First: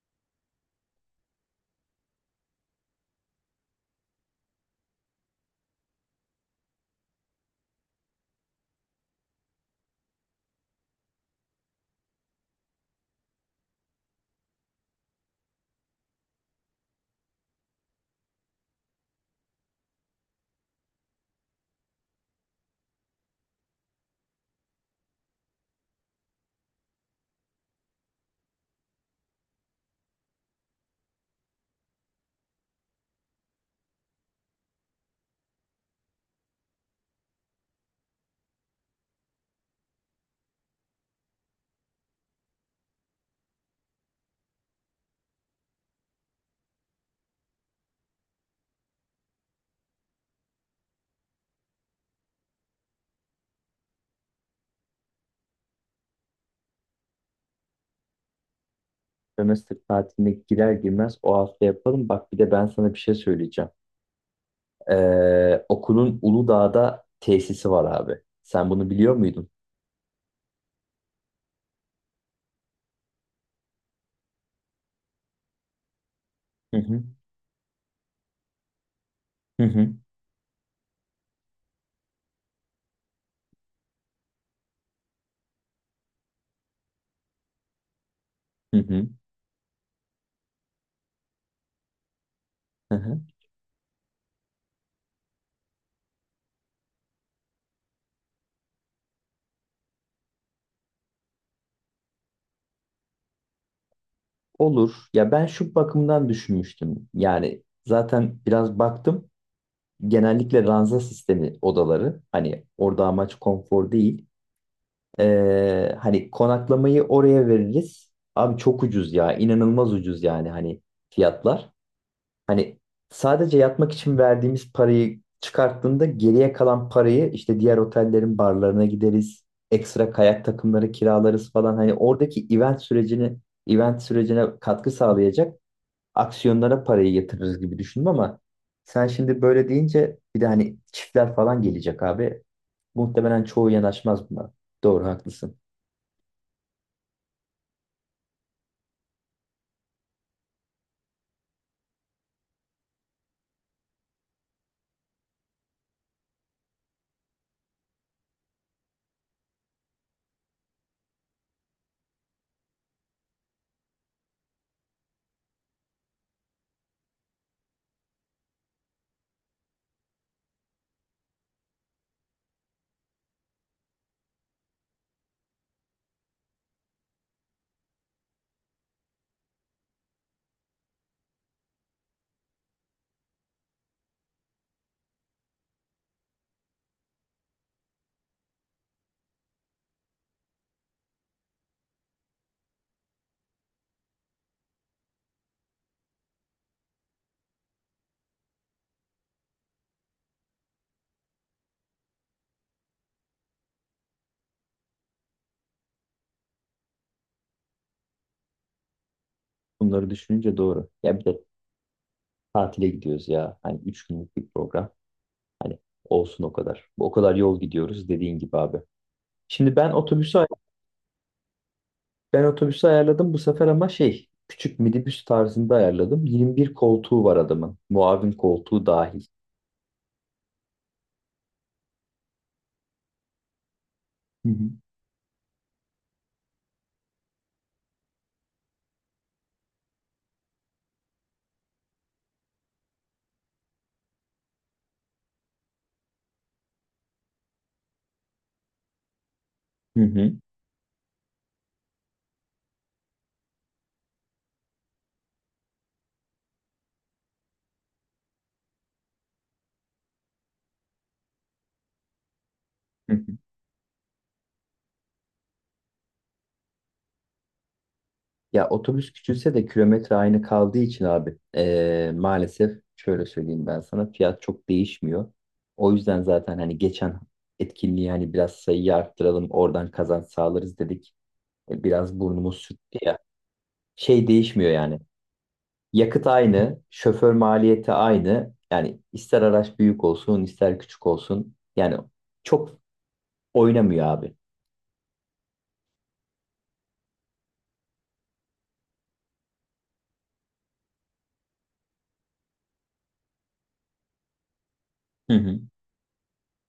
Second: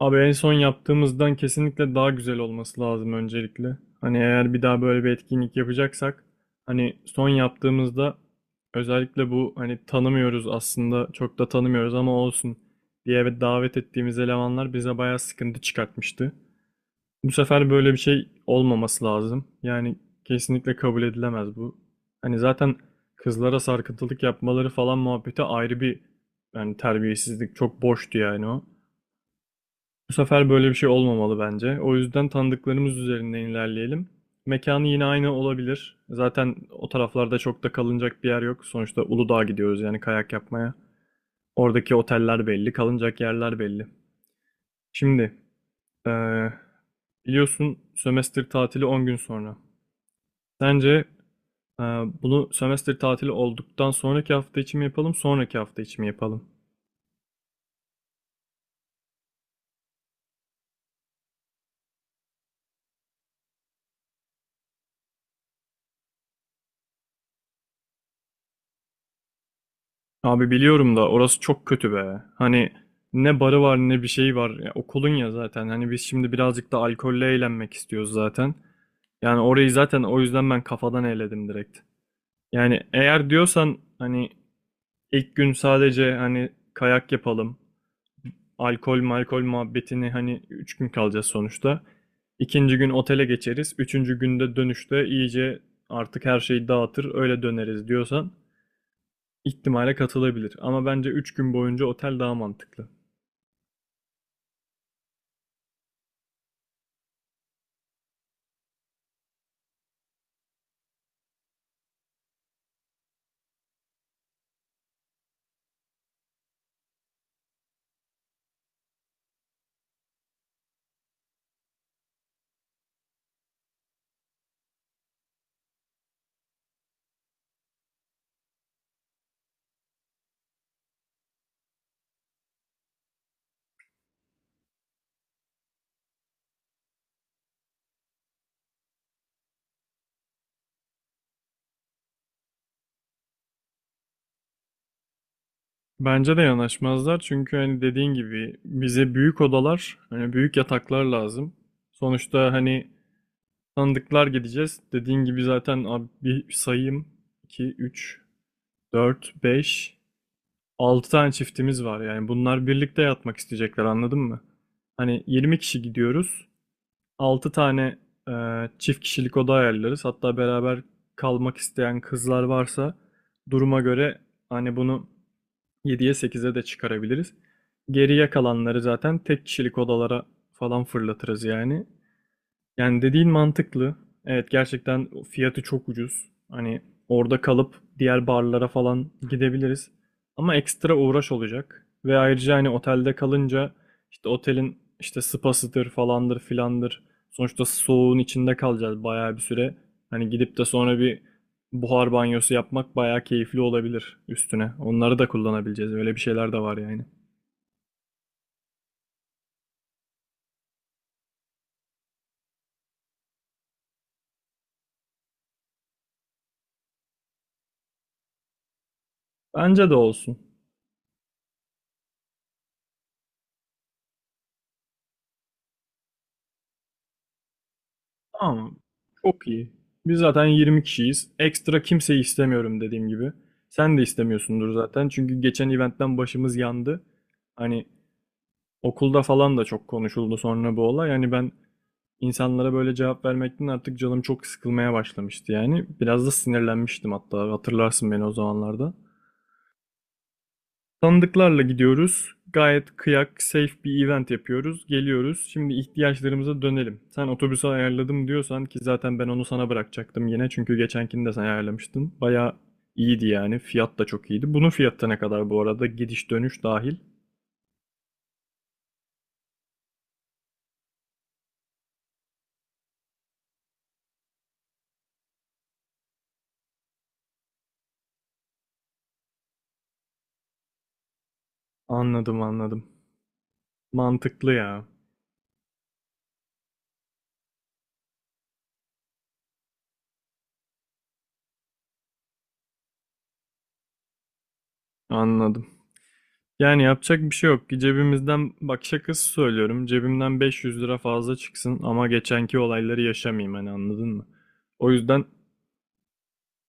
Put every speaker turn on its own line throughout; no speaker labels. Abi en son yaptığımızdan kesinlikle daha güzel olması lazım öncelikle. Hani eğer bir daha böyle bir etkinlik yapacaksak hani son yaptığımızda özellikle bu hani tanımıyoruz aslında çok da tanımıyoruz ama olsun diye davet ettiğimiz elemanlar bize bayağı sıkıntı çıkartmıştı. Bu sefer böyle bir şey olmaması lazım. Yani kesinlikle kabul edilemez bu. Hani zaten kızlara sarkıntılık yapmaları falan muhabbeti ayrı bir yani terbiyesizlik çok boştu yani o. Bu sefer böyle bir şey olmamalı bence. O yüzden tanıdıklarımız üzerinden ilerleyelim. Mekanı yine aynı olabilir. Zaten o taraflarda çok da kalınacak bir yer yok. Sonuçta Uludağ'a gidiyoruz yani kayak yapmaya. Oradaki oteller belli, kalınacak yerler belli. Şimdi, eee, biliyorsun sömestr tatili 10 gün sonra. Sence eee, bunu sömestr tatili olduktan sonraki hafta için mi yapalım, sonraki hafta için mi yapalım?
Sömestr tatiline girer girmez o hafta yapalım. Bak bir de ben sana bir şey söyleyeceğim. Okulun Uludağ'da tesisi var abi. Sen bunu biliyor muydun?
Abi biliyorum da orası çok kötü be. Hani ne barı var ne bir şey var. Ya, okulun ya zaten. Hani biz şimdi birazcık
Hı
da
hı.
alkolle eğlenmek istiyoruz zaten. Yani
Hı
orayı
hı.
zaten o yüzden ben kafadan eledim direkt. Yani eğer diyorsan hani ilk gün sadece hani kayak yapalım.
Hı
Alkol
hı.
malkol muhabbetini hani 3 gün kalacağız sonuçta. İkinci gün
Hı hı.
otele geçeriz. Üçüncü günde dönüşte iyice artık her şeyi dağıtır öyle döneriz diyorsan. İhtimale katılabilir ama bence 3 gün boyunca otel daha mantıklı.
Olur. Ya ben şu bakımdan düşünmüştüm. Yani zaten biraz baktım. Genellikle ranza sistemi odaları. Hani orada amaç konfor değil. Hani konaklamayı oraya veririz. Abi çok ucuz ya. İnanılmaz ucuz yani hani fiyatlar. Hani sadece yatmak için verdiğimiz parayı çıkarttığında geriye kalan parayı işte diğer otellerin barlarına gideriz. Ekstra kayak takımları kiralarız falan. Hani oradaki event sürecini event sürecine katkı sağlayacak aksiyonlara parayı yatırırız gibi düşündüm ama sen şimdi böyle deyince bir de hani çiftler falan gelecek abi. Muhtemelen çoğu yanaşmaz buna. Doğru haklısın.
Bence de yanaşmazlar çünkü hani dediğin gibi bize büyük odalar, hani büyük yataklar lazım. Sonuçta hani tanıdıklar gideceğiz. Dediğin gibi zaten abi bir sayayım 2 3 4 5 6 tane çiftimiz var. Yani bunlar birlikte yatmak isteyecekler anladın mı? Hani 20 kişi gidiyoruz. 6 tane e, çift kişilik oda ayarlarız. Hatta beraber kalmak isteyen kızlar varsa duruma göre hani bunu yediye sekize de çıkarabiliriz. Geriye kalanları zaten tek kişilik odalara falan fırlatırız yani. Yani dediğin mantıklı. Evet, gerçekten fiyatı çok ucuz. Hani orada kalıp diğer barlara falan gidebiliriz. Ama ekstra uğraş olacak. Ve ayrıca hani otelde kalınca işte otelin işte spasıdır falandır filandır. Sonuçta soğuğun içinde kalacağız bayağı bir süre. Hani gidip de sonra bir buhar banyosu yapmak bayağı keyifli olabilir üstüne. Onları da kullanabileceğiz. Öyle bir şeyler de var yani.
Bunları düşününce doğru. Ya bir de tatile gidiyoruz ya. Hani 3 günlük bir program. Hani olsun o kadar. O kadar yol gidiyoruz dediğin gibi abi. Şimdi
Bence
ben
de olsun.
otobüsü ben otobüsü ayarladım bu sefer ama şey küçük minibüs tarzında ayarladım. 21 koltuğu var adamın. Muavin
Tamam.
koltuğu dahil.
Çok iyi. Biz zaten 20 kişiyiz. Ekstra kimseyi istemiyorum dediğim gibi. Sen de
Hı hı.
istemiyorsundur zaten. Çünkü geçen eventten başımız yandı. Hani okulda falan da çok konuşuldu sonra bu olay. Yani ben insanlara böyle cevap vermekten artık canım çok sıkılmaya başlamıştı yani. Biraz da sinirlenmiştim hatta. Hatırlarsın beni o zamanlarda.
Hı hı.
Tanıdıklarla gidiyoruz. Gayet kıyak, safe bir event yapıyoruz. Geliyoruz. Şimdi ihtiyaçlarımıza dönelim. Sen otobüsü ayarladım diyorsan, ki zaten ben onu sana bırakacaktım yine. Çünkü geçenkini de sen ayarlamıştın. Bayağı
Hı
iyiydi
hı.
yani. Fiyat da çok iyiydi. Bunun fiyatı ne kadar bu arada? Gidiş dönüş dahil.
Ya otobüs küçülse de kilometre aynı kaldığı için abi maalesef şöyle söyleyeyim ben sana fiyat çok değişmiyor. O yüzden zaten hani geçen etkinliği hani biraz sayıyı arttıralım oradan kazanç sağlarız dedik. Biraz
Anladım,
burnumuz
anladım.
sürttü ya. Şey
Mantıklı
değişmiyor
ya.
yani. Yakıt aynı, şoför maliyeti aynı. Yani ister araç büyük olsun, ister küçük olsun. Yani çok oynamıyor abi.
Anladım. Yani yapacak bir şey yok. Ki cebimizden bak şakası söylüyorum. Cebimden 500 lira fazla çıksın ama geçenki olayları yaşamayayım hani anladın mı? O yüzden
Hı hı.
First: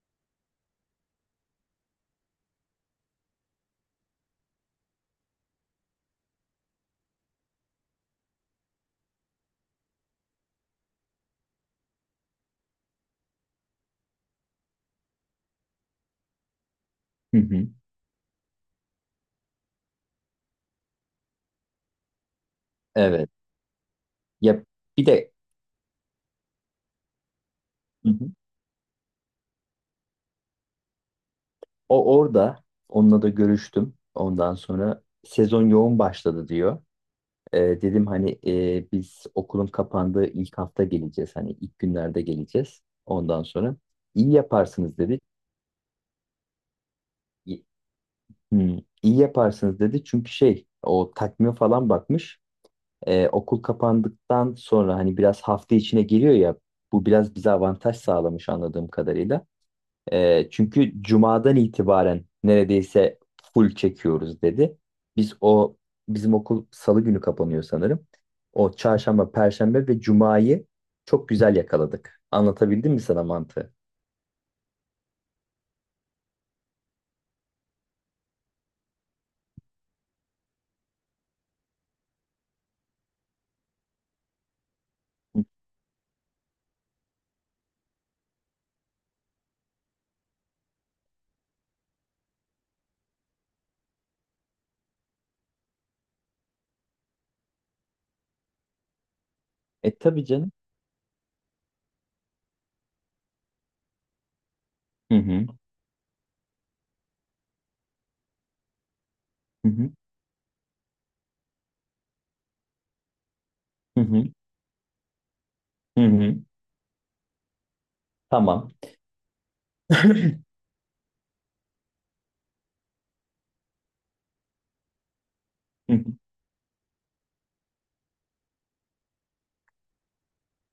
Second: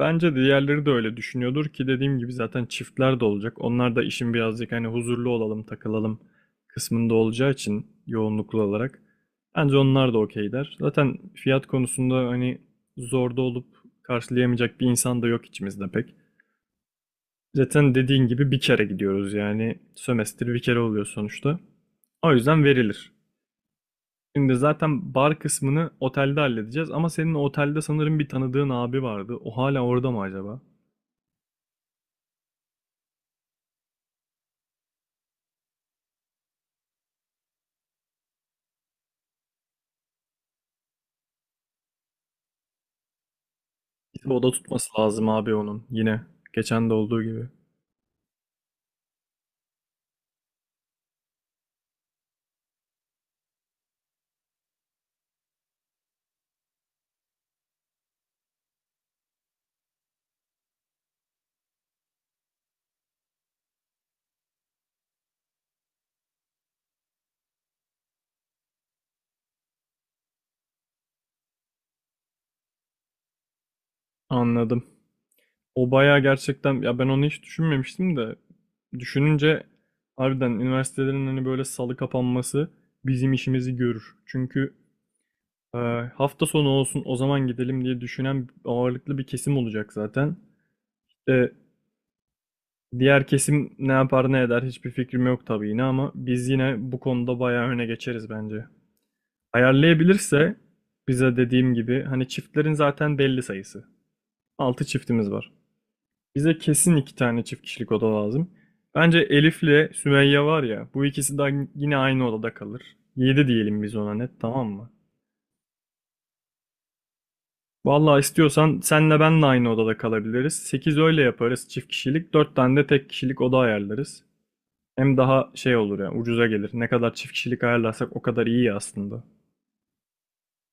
bence diğerleri de öyle düşünüyordur, ki dediğim gibi zaten çiftler de olacak. Onlar da işin birazcık hani huzurlu olalım, takılalım kısmında olacağı için yoğunluklu olarak. Bence onlar da okey der. Zaten fiyat konusunda hani zorda olup karşılayamayacak bir insan da yok içimizde pek.
Hı hı.
Zaten dediğin gibi bir kere gidiyoruz yani sömestr bir kere oluyor sonuçta. O yüzden verilir.
Evet.
Şimdi
Ya bir
zaten
de.
bar kısmını otelde halledeceğiz ama senin otelde
Hı
sanırım bir
hı.
tanıdığın abi vardı. O hala orada mı acaba?
O orada onunla da görüştüm. Ondan sonra sezon yoğun başladı diyor. Dedim hani biz okulun kapandığı ilk hafta geleceğiz. Hani ilk günlerde geleceğiz. Ondan sonra
Bir
iyi
de oda tutması
yaparsınız dedi.
lazım abi onun. Yine geçen de olduğu gibi.
İyi, Hı, iyi yaparsınız dedi. Çünkü şey o takvime falan bakmış. Okul kapandıktan sonra hani biraz hafta içine geliyor ya bu biraz bize avantaj sağlamış anladığım kadarıyla. Çünkü cumadan itibaren neredeyse full çekiyoruz dedi. Biz o bizim okul salı günü kapanıyor sanırım. O çarşamba, perşembe ve cumayı çok güzel yakaladık. Anlatabildim mi sana mantığı?
Anladım. O bayağı gerçekten ya, ben onu hiç düşünmemiştim de düşününce harbiden üniversitelerin hani böyle salı kapanması bizim işimizi görür. Çünkü e, hafta sonu olsun o zaman gidelim diye düşünen ağırlıklı bir kesim olacak zaten. E, Diğer kesim ne yapar ne eder hiçbir fikrim yok tabii yine ama biz yine bu konuda bayağı öne geçeriz bence.
Tabii canım.
Ayarlayabilirse bize, dediğim gibi, hani çiftlerin zaten belli sayısı. Altı
Hı
çiftimiz
hı.
var. Bize kesin iki tane çift kişilik oda lazım. Bence
Hı hı.
Elif'le Sümeyye var ya, bu ikisi de yine aynı odada kalır. Yedi diyelim biz
Hı
ona
hı.
net, tamam mı?
Hı hı.
Vallahi
Tamam.
istiyorsan senle ben de aynı odada kalabiliriz. Sekiz öyle yaparız çift kişilik, dört tane de tek kişilik oda ayarlarız. Hem daha şey
Hı
olur
hı.
ya, ucuza gelir. Ne kadar çift kişilik ayarlarsak o kadar iyi aslında.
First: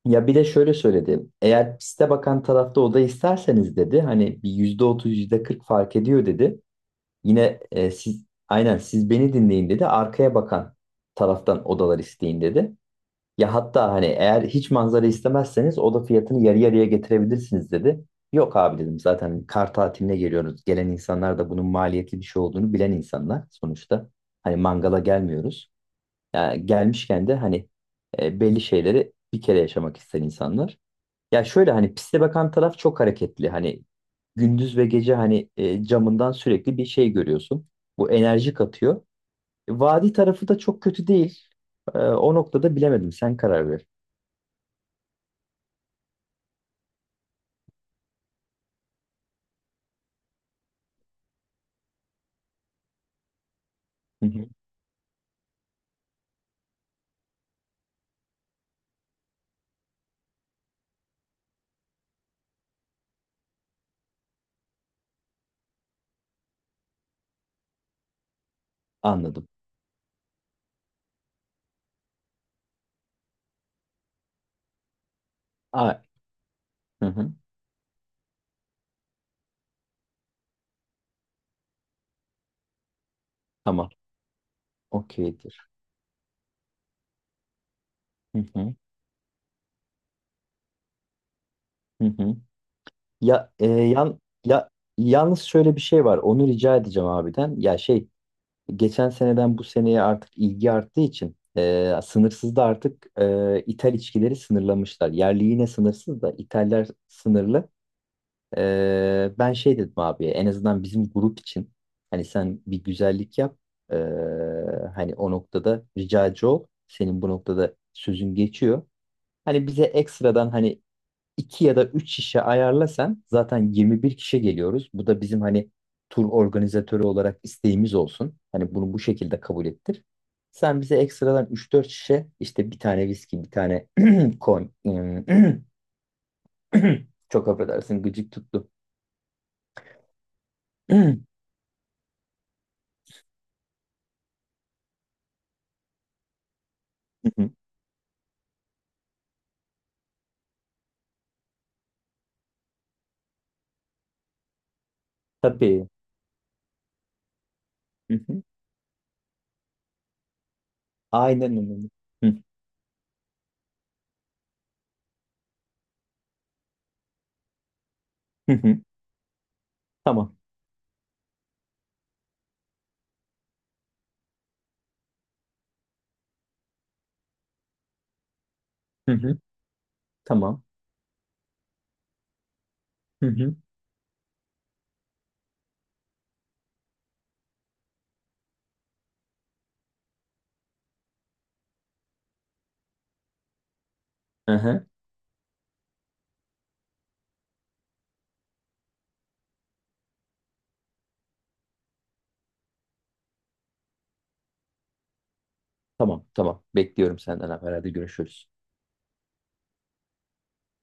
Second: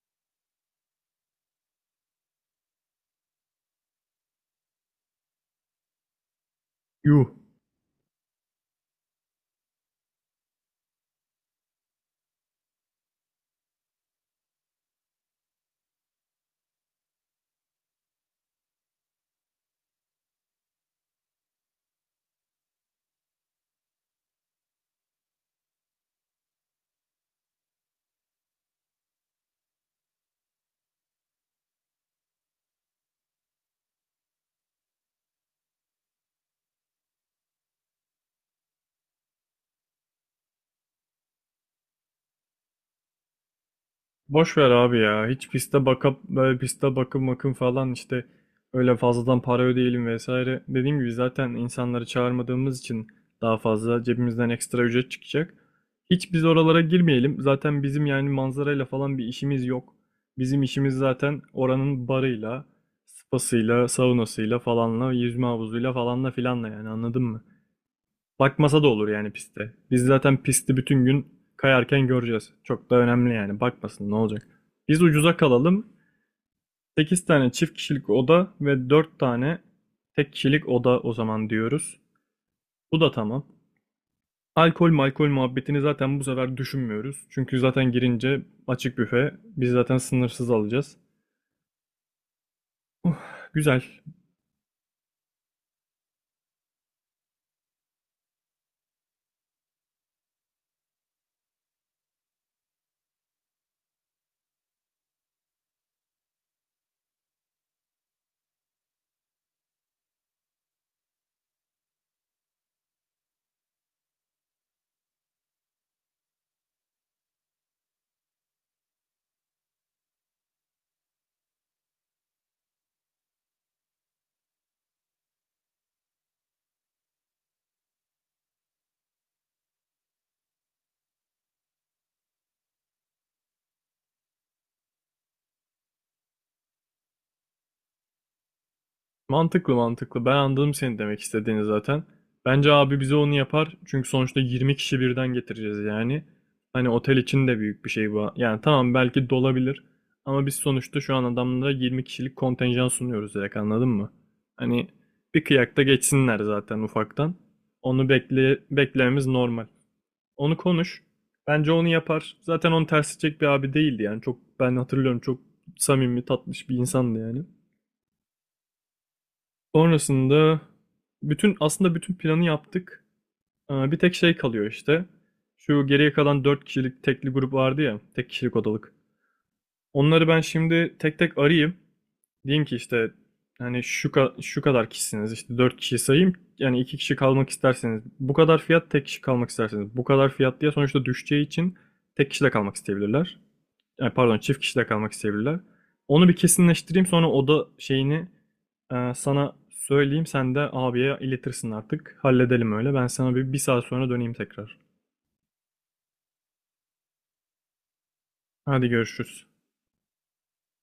Ya bir de şöyle söyledi. Eğer piste bakan tarafta oda isterseniz dedi. Hani bir %30 yüzde kırk fark ediyor dedi.
Yuh.
Yine siz aynen siz beni dinleyin dedi. Arkaya bakan taraftan odalar isteyin dedi. Ya hatta hani eğer hiç manzara istemezseniz oda fiyatını yarı yarıya getirebilirsiniz dedi. Yok abi dedim zaten kar tatiline geliyoruz. Gelen insanlar da bunun maliyetli bir şey olduğunu bilen insanlar sonuçta. Hani mangala gelmiyoruz. Yani gelmişken de hani belli şeyleri bir kere yaşamak isteyen insanlar. Ya şöyle hani piste bakan taraf çok hareketli. Hani gündüz ve gece hani camından sürekli bir şey görüyorsun. Bu enerji katıyor. Vadi tarafı da çok kötü değil. O noktada bilemedim. Sen karar ver.
Boş ver abi ya. Hiç piste bakıp böyle piste bakım bakım falan işte öyle fazladan para ödeyelim vesaire. Dediğim gibi zaten insanları çağırmadığımız için daha fazla
Hı
cebimizden
hı.
ekstra ücret çıkacak. Hiç biz oralara girmeyelim. Zaten bizim yani manzarayla falan bir işimiz yok. Bizim işimiz zaten oranın barıyla, spasıyla, saunasıyla falanla, yüzme havuzuyla falanla filanla yani anladın mı? Bakmasa da olur yani
Anladım.
piste. Biz zaten pisti bütün gün kayarken göreceğiz. Çok da önemli yani. Bakmasın ne olacak. Biz ucuza kalalım.
A hı
8
hı.
tane çift kişilik oda ve 4 tane tek kişilik oda o zaman diyoruz. Bu da tamam.
Tamam.
Alkol malkol
Okeydir.
muhabbetini zaten bu sefer düşünmüyoruz. Çünkü zaten
Hı
girince
hı.
açık büfe. Biz zaten sınırsız alacağız.
Hı hı.
Uh,
Ya e,
güzel.
yan ya yalnız şöyle bir şey var. Onu rica edeceğim abiden. Ya şey geçen seneden bu seneye artık ilgi arttığı için sınırsız da artık ithal içkileri sınırlamışlar. Yerli yine sınırsız da ithaller sınırlı. Ben şey dedim abi en azından bizim grup için hani sen bir güzellik yap. E, hani o noktada ricacı ol. Senin bu noktada sözün geçiyor. Hani bize ekstradan hani 2 ya da 3 şişe ayarlasan zaten 21 kişi geliyoruz. Bu da bizim hani tur organizatörü olarak isteğimiz olsun. Hani bunu bu şekilde kabul ettir. Sen bize ekstradan üç dört şişe işte bir tane viski, bir tane kon çok affedersin gıcık tuttu.
Mantıklı, mantıklı. Ben anladım seni,
Hı
demek istediğini zaten. Bence abi bize onu yapar. Çünkü sonuçta 20 kişi birden getireceğiz yani. Hani otel için
hı.
de büyük bir şey bu. Yani tamam, belki dolabilir. Ama biz sonuçta şu an adamlara 20 kişilik kontenjan sunuyoruz direkt anladın mı? Hani bir kıyakta
Tabii.
geçsinler zaten ufaktan. Onu
Hı hı.
bekle, beklememiz normal. Onu konuş.
Aynen
Bence onu
öyle.
yapar.
Hı
Zaten onu ters edecek bir abi değildi yani. Çok, ben hatırlıyorum, çok samimi tatlış bir insandı yani.
hı. hı. Tamam.
Sonrasında aslında bütün planı yaptık. Bir tek şey kalıyor işte. Şu geriye kalan 4 kişilik tekli grup vardı ya, tek kişilik odalık.
Hı hı.
Onları ben
Tamam.
şimdi tek tek arayayım. Diyeyim ki işte
Hı hı.
hani şu kadar kişisiniz işte 4 kişi sayayım. Yani 2 kişi kalmak isterseniz bu kadar fiyat, tek kişi kalmak isterseniz bu kadar fiyat diye sonuçta düşeceği için tek kişi de kalmak isteyebilirler, ay pardon,
Hı
çift
hı.
kişide kalmak isteyebilirler. Onu bir kesinleştireyim, sonra oda şeyini sana söyleyeyim. Sen de abiye iletirsin artık. Halledelim öyle. Ben sana bir saat sonra döneyim tekrar.
Tamam, tamam. Bekliyorum senden haber. Hadi görüşürüz.
Hadi görüşürüz.